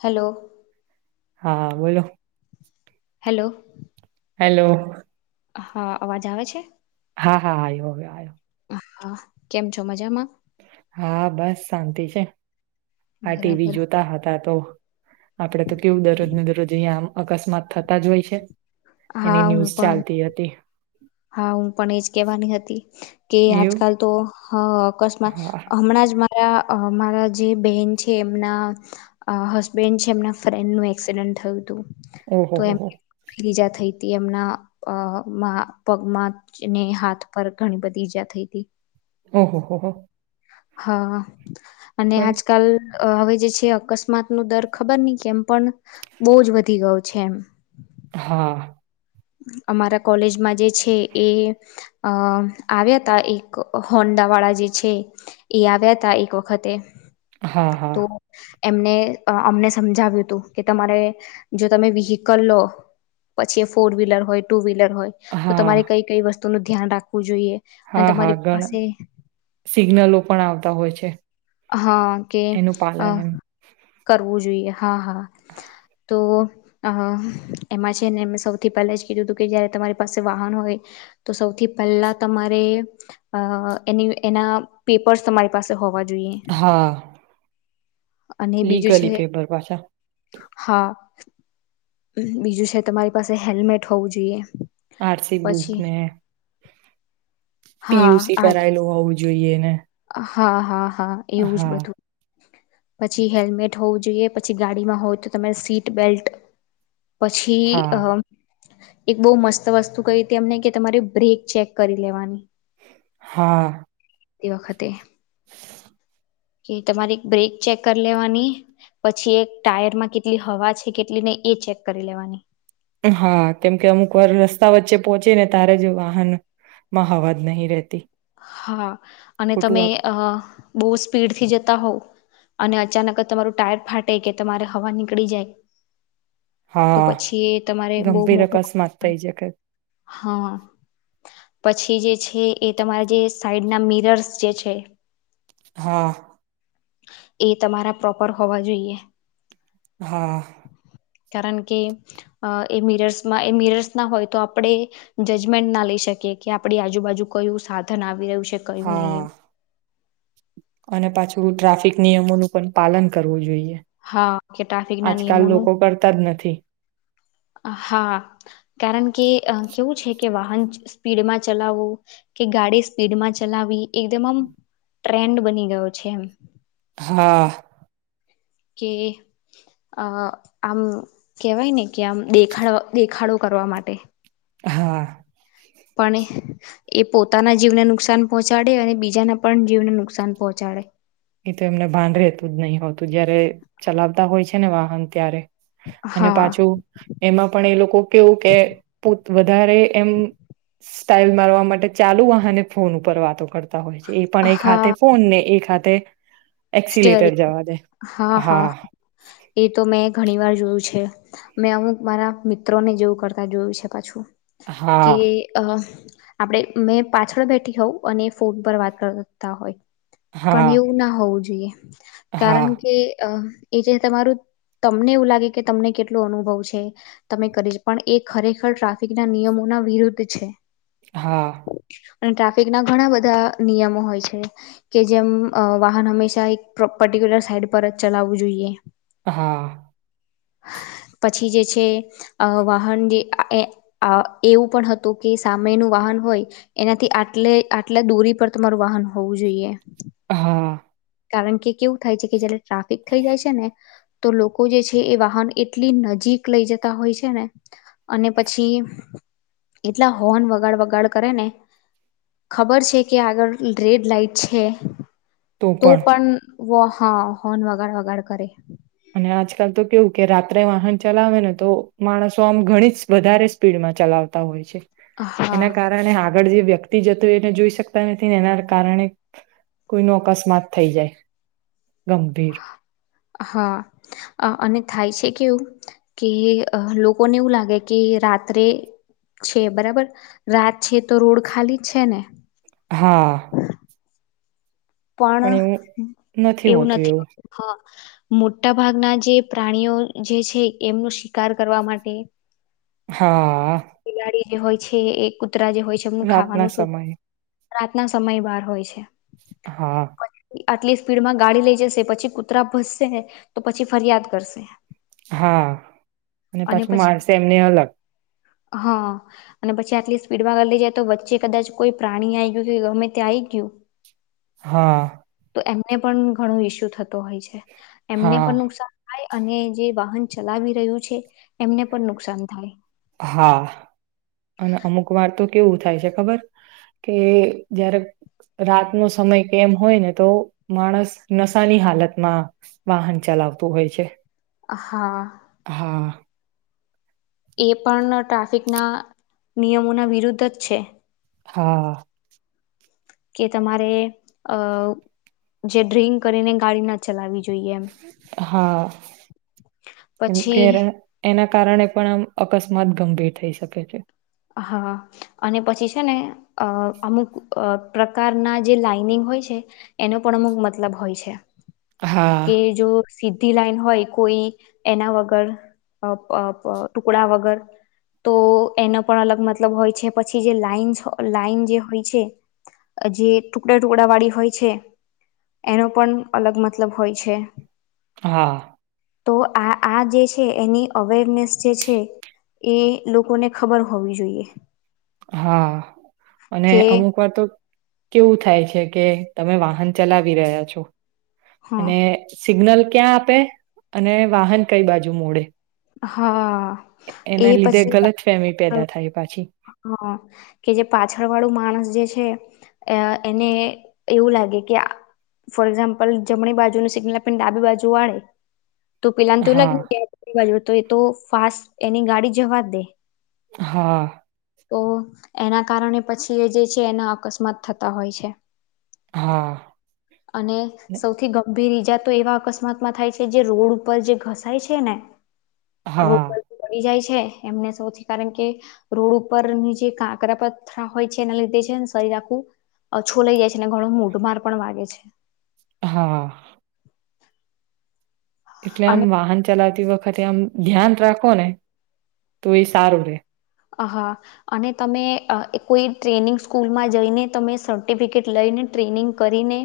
Hello. હાં બોલો. Hello. Hello. હા, અવાજ આવે છે? હા હા આયવો અઆય હા, કેમ છો મજામાં? હા, બસ શાંતિ છે. આ ટી વી બરાબર જોતા હતા તો આપડે તો કેવું દરજ ન દર રોજ અઈયામ અકસ્માત થતા જ હોય છે હા એની હું ન્યૂઝ પણ ચાલતી અતી. હા ઉં પણ એજ કેવાની હતી કે એવું આજકાલ તો હં અ કસ્માત હા હમણાં જ મા રા હ મારા જે બેન છે એમના હસબેન્ડ છે એમ ફ્રેન્ડનું એક્સિડન્ટ થયું તુ. ઓહો તો હો હો એમની પીલીજા થઈ તી એમના અ મા પગમાં છેને હાથ પર ઘણી બધી ઈજા થઈ તી. ઓહ હોહ. હા. અને આજકાલ હવે જે છે અકસ્માત ન દર ખબર નહી કે એમ પણ, બહુ જ વધી ગયો છે એમ. હા. અમારા કોલેજમાં જે છે એ, અ આવ્યા હતા એક હોન્ડા વાળા જે છે એ આવ્યા હતા એક વખતે. હા હા. તો એમને અમને સમજાવ્યું હતું, કે તમારે જો તમે વિહીકલ લો પછી ફોર્હીલર હો ટુહીલર હોય, તો હા તમારી કઈ કઈ વસ્તુ નું ધ્યાન રાખવું જોઈએ અને હા હા તમારી પાસે ઘણા સિગ્નલો પણ આવતા હોય છે, હા કે એનું અ પાલન એમ. કરવું જોઈએ હા હા, તો અ એમાં છે ને એ સૌથી સૌથી પહેલા જ કીધું હતું કે જયારે તમારી પાસે વાહન હોય, તો સૌથી પહેલા તમારે એ એના પેપર્સ તમારી પાસે હોવા જોઈએ હા. અને બીજું છે લીગલી પેપર પાછા. હા. બીજું છે તમારી પાસે હેલ્મેટ હોવું જોઈએ. આરસી બુક પછી ને હા પીયુસી આ કરાયેલું હોવું જોઈએ ને હા હા હા એવું જ હા બધું પછી હેલ્મેટ હોવું જોઈએ પછી ગાડીમાં હોય તો તમારે સીટ બેલ્ટ પછી હા અ એક બહુ મસ્ત વસ્તુ કઈ હતી અમને કે તમારી બ્રેક ચેક કરી લેવાની હા વધતી વખતે કે તમારી બ્રેક ચેક કરી લેવાની પછી એક ટાયરમાં કેટલી હવા છે કેટલી નહી એ ચેક કરી લેવાની હા કેમકે અમુક વાર રસ્તા વચ્ચે પોહોંચી ને તારે જ વાહનમાં હવાજ નહીિ રહેતી હા અને ખોટું તમે આપ અ બહ સ્પીડ થી જતા હોવ અને અચાનક જ તમારું ટાયર ફાટે કે તમારે હવા નીકળી જાય તો હા પછી એ તમારે બહુ ગંભીર મોટો અકસ્માત થઇ શકે હા પછી જે છે એ તમારા જે સાઈડ ના મિરર્સ જે છે હા એ તમારા પ્રોપર હોવા જોઈએ હા કારણ કે એ મિરર્સમાં એ મિરર્સ ના હોય તો આપણે જજમેન્ટ ના લઈ શકીએ કે આપણી આજુબાજુ કયું સાધન આવી રહ્યું છે કયું નહીં હા એમ અને પાછ થોડું ટ્રાફિક નિયમોનું પણ પાલન કરવું જોઈએ. હા કે ટ્રાફિક ના આજકાલ નિયમોનું લોકો કરતા જ નથી. હા કારણ કે કેવું છે કે વાહન સ્પીડમાં ચલાવવું કે, ગાડી સ્પીડમાં ચલાવવી, એકદમ આમ ટ્રેન્ડ બની ગયો છે એમ. હા. કે આ આમ કેહેવાય ને કે આમ દેખાડ દેખાડો કરવા માટે. હા. પણ એ પોતાના જીવને નુકસાન પહોંચાડે અને બીજાના પણ જીવને નુકસાન પહોંચાડે. એ તો એમને ભાન રેતું જ નહી હોતું જયારે ચલાવતા હોય છે ને વાહન ત્યારે. અને હા પાછું એમાં પણ એ લોકો કેવું કે વધારે એમ સ્ટાાઈલ મારવા માટે ચાલુ વાહને ફોન ઉપર વાતો કરતો હોય છે એ પણ એક હાથે ફોન ને એક હાથે સ્ટર એક્સિલેટર જવા દે હા હા, એ તો મેં ઘણી વાર જોયું છે, મેં અમુક મારા મિત્રોને જેવું કરતાં જોયું છે પાછું. કે હા આ આપડણે મેં પાછળ બેઠી હોઉં અને ફોન પર વાત કરતા હોય. હા પણ એવું ના હોવું જો ઈએ. હા કારણ કે અ એ જે તમારું તમને એવું લાગે કે તમને કેટલો અનુભવ છે, તમે કરીશ પણ એ ખરેખર ટ્રાફિક ના નિયમોના વિરુદ્ધ છે. હા. અને ટ્રાફિક ના ઘણા બધા નિયમો હોય છે, કે જેમ વાહન હંમેશા એક પર્ટિક્યુલર સાઈડ પર જ ચલાવવું જોઈએ. હા. પછી જે છે વાહન જે એવું પણ હતું કે સામેનું વાહન હોય, એનાથી આટલે આટલા દૂરી પર તમારું વાહન હોવું જોઈએ. હા. કારણ કે કેવું થાય છે કે જયારે ટ્રાફિક થઈ જાય છે ને તો લોકો જે છે એ વાહન એટલી નજીક લઈ જતા હોય છે ને અને પછી એટલા હોર્ન વગાડ વગાડ કરે ને ખબર છે કે આગળ રેડ લાઈટ છે તો પણ વો હા હોન વગાડ વગાડ કરે. અને આજકાલ તો કેવું કે રાત્રે વાહન ચલાવે ને તો માણસો આમ ઘણી જ વધારે સ્પીડમાં ચલાવતા હોય છે. હા એના કારણે હા ગળ જે વ્યક્તિ જતો એને જોઈ શકતા નથીને એના કારણે કોઈનો અકસ્માત થઈ જાય ગંભીર. હા અહ અને થાય છે કેવું કે એ લોકોને એવું લાગે કે રાત્રે છે બરાબર રાત છે તો રોડ ખાલી જ છે ને. હા. પણ એવું નથી [inaudible] હા. મોટા ભાગના જે પ્રાણીઓ જે છે એમનો શિકાર કરવા માટે હા. એ હોય છે એ કુ ત્રા જે હોય છે એમનું રાતના ખાવાનું શોધ સમયે રાતના સમય બહાર હોય છે. હા. આટલી સ્પીડમાં ગાડી લઈ જશે પછી કૂતરા ભસશે તો પછી ફરિયાદ કરશે. હા અને પાછું મારસે એમને અલગ. હા અને પછી આટલી સ્પીડમાંગળ લઈ જાય તો વચ્ચે કદાચ કોઈ પ્રાણી આઈ ગયું કે ગમે ત્યાં આઈ ગયું હા. તો એમને પણ ઘણું ઈસ્યુ થતો હોય છે. એમને હા પણ નુકસાન થાય અને જે વાહન ચલાવી રહ્યું છે એમને પણ નુકસાન થાય. હા અને અમુક વાર તો કેવું થાય છે ખબર કે જ્યારે રાતનો સમય કેમ હોય ને તો માણસ નશાની હાલતમાં વાહન ચલાવતું હોય છે. હા. હા. એ પણ ટ્રા ફિક ના નિયમોના વિરુદ્ધ જ છે. હા. કે તમારે અહ જે ડ્રિક કરીને ગાડી ના ચલાવી જો હા. કેમ કે પછી રે એના કારણે પણ આમ અકસ્માત ગંભીર થઈ શકે છે. હા અને પછી છે ને અહ અમુક અહ પ્રકારના જે લાઈનિંગ હોય છે એનો પણ અમુક મતલબ હોય છે. હા કે જો સીધી લાઈન હોય કોઈ એના વગર અહ પ પ ટુકડા વગર તો એનો પણ અલગ મતલબ હોય છે પછી જે લાઈન છો લાઈન જે હોય છે જે ટુકડા ટુકડા વાળી હોય છે એનો પન અલગ મત લબ હોય છે. હા તો આ આ જે છે એની અવેરનેસ જે છે એ લોકોને ખબર હોવી જોઈએ હા અને કે અમુક વાર તો કેવું થાય છે કે તમે વાહન ચલાવી રહ્યા છો હા અને સિગ્નલ ક્યાં આપે અને વાહન કઈ બાજુ મોડે હા એ એના લીધે પછી ગલત ફેમી પેદા થાય પાછી હા કે જે પાછળ વાળું માણસ જે છે અ એને એવું લાગે કે ફોર એક્ઝામ્પલ જમણી બાજુનું સિગ્નલ આપી ડાબી બાજુ વાળે તો પેલાને તેવું હા લાગે [inaudible] બાજુ તો એ તો ફાસ્ટ એની ગાડી જવા દે હા તો એના કારણે પછી એ જે છે એના અકસ્માત થતા હોય છે હા અને સૌથી ગંભીર ઈ બીજા તો એવા અકસ્માતમાં થાય છે જે રોડ ઉપર જે ઘસાય છે ને [inaudible] હા છે એમને સૌથી કારણ કે રોડ ઉપરની જે કાકરા પથરા હોય છે એના લીધે છેને શરીર આખું છોલાઈ જાય છે અને ઘણું મોઢમાર પણ વાગે છે હા એટલે આમ અને વાહન ચલાતી તે વખતે આમ ધ્યાન રાખો ને તો એ સારું રે અ હા અને તમે કોઈ ટ્રેનિંગ સ્કૂલમાં જઈને તમે સર્ટિફિકેટ લઈને ટ્રેનિંગ કરીને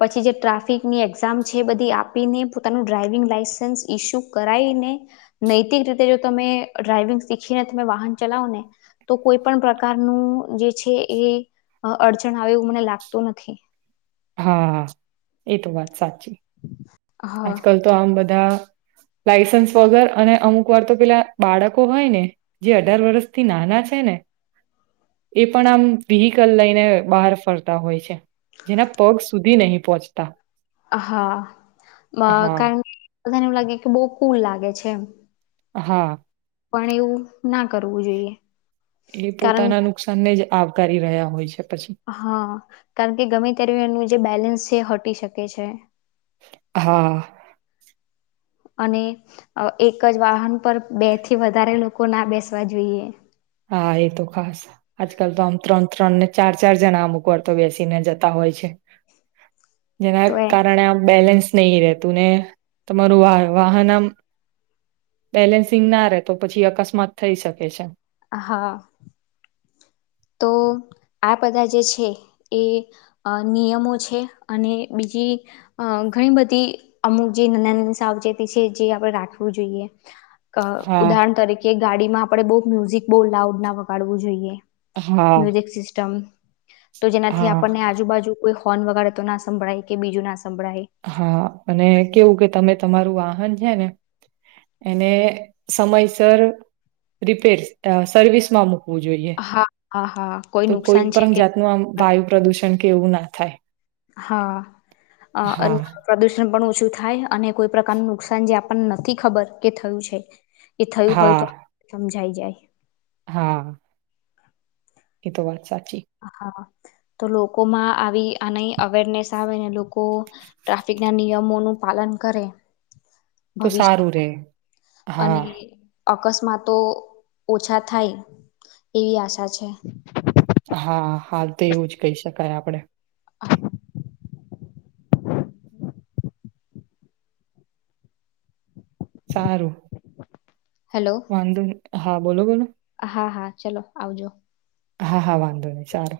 પછી જે ટ્રાફિકની એક્ઝામ છે એ બધી આપીને પોતાનું ડ્રાાઈવિંગ લાઈસન્સ ઈસ્યુ કરાઈને નૈતિક રીતે જો તમે ડ્રાાઈવિંગ શીખીને તમે વાહન ચલાવો ને તો કોઈ પણ પ્રકારનું જે છે એ અડચણ આવે એવું મને લાગતું નથી હા હા એ તો વાત સાચી હા આજકાલ તો આમ બધા. લાઈસન્સ વગર અને અમુક વાર તો પેલા બાળકો હોય ને જે અઢાર વર્ષથી નાના છે ને એ પણ આમ વ્હીકલ લઈને બહાર ફરતા હોય છે. જેના પગ સુધી. નહી પહોંચતા. હા. અ હા કારણ. બધાને એવું લાગે કે બહુ કુલ લાગે છે. હા. પણ એવું ના કરવું જોઈએ. એ કારણ પોતાના નુકસાન ને જ. આવકારી રહ્યા હોય છે. પછી હા કારણ કે ગમે ત્યારે એનું જે બેલેન્સ. જે હટી શકે છે. હા. અને એક જ વાહન પર બે થી વધારે લોકો ના બેસવા જોઈએ. હા એ તો ખાસ અજ કલ તો આમ ત્રણ ત્રણને. ચાર ચાર જણા અમુક વાર તો બેસીને જતા હોય છે. જેના તો એ કારણે આ બેલેન્સ. સ્નેહી રહેતું ને તમારું વાહન આમ. બેલેન્સિંગ ના રે તો પછી અકસ્માત થઈ શકે છે. હ હા. તો આ બધા જે છે એ નિયમો છે અને બીજી ઘણી બધી અમુક જે નાના ના સાવચેતી છે જે આપણે રાખવું જોઈએ. અ હા ઉદાહરણ તરીકે. ગાડીમાં આપણે બહઉ મ્યુઝિક બહુ લાઉડ ના વગાડવું જોઈએ. હા મ્યુઝિક સિસ્ટમ. તો જેનાથી હા આપણને આજુબાજુ. કોઈ હોર્ન વગે તો ના સંભળાય કે બીજું ના. સંભળાય હા અને કેવું કે તમે તમારું. છે ને એને સમયસર રિપેર સર્વિસ માં મૂક. ઈ હા હા હા તો કોઈ નુકસાન છે પણ કે જાતનું આમ વાયુ પ્રદુષણ. કેવું ના થાય. હા હા પ્રદષ. પણ ઓછું થાય અને કોઈ પ્રકારનું નુકસાન જે આપણને નથી ખબર કે થયું છે. એ થયું હોય હા તો સમ. જાય જાય. હા. એ તો વાત સાચી. હ હા. તો લોકોમાં આવી આની અવેરનેસ આવે ને લોકો ટ્રાફિક ના નિયમોનું પાલન કરે. તો ભવિષ્ય સારું રે હા. અને અકસ્માતો ઓછા થાય એવી આશા છે. હા હાલ તો એવું જ કહી શકાય આપડે. સારું. હેલો વંધ. હા બોલો બોલોને. હા હા. ચલો આવજો. હા હા વાંધો નહી સારો.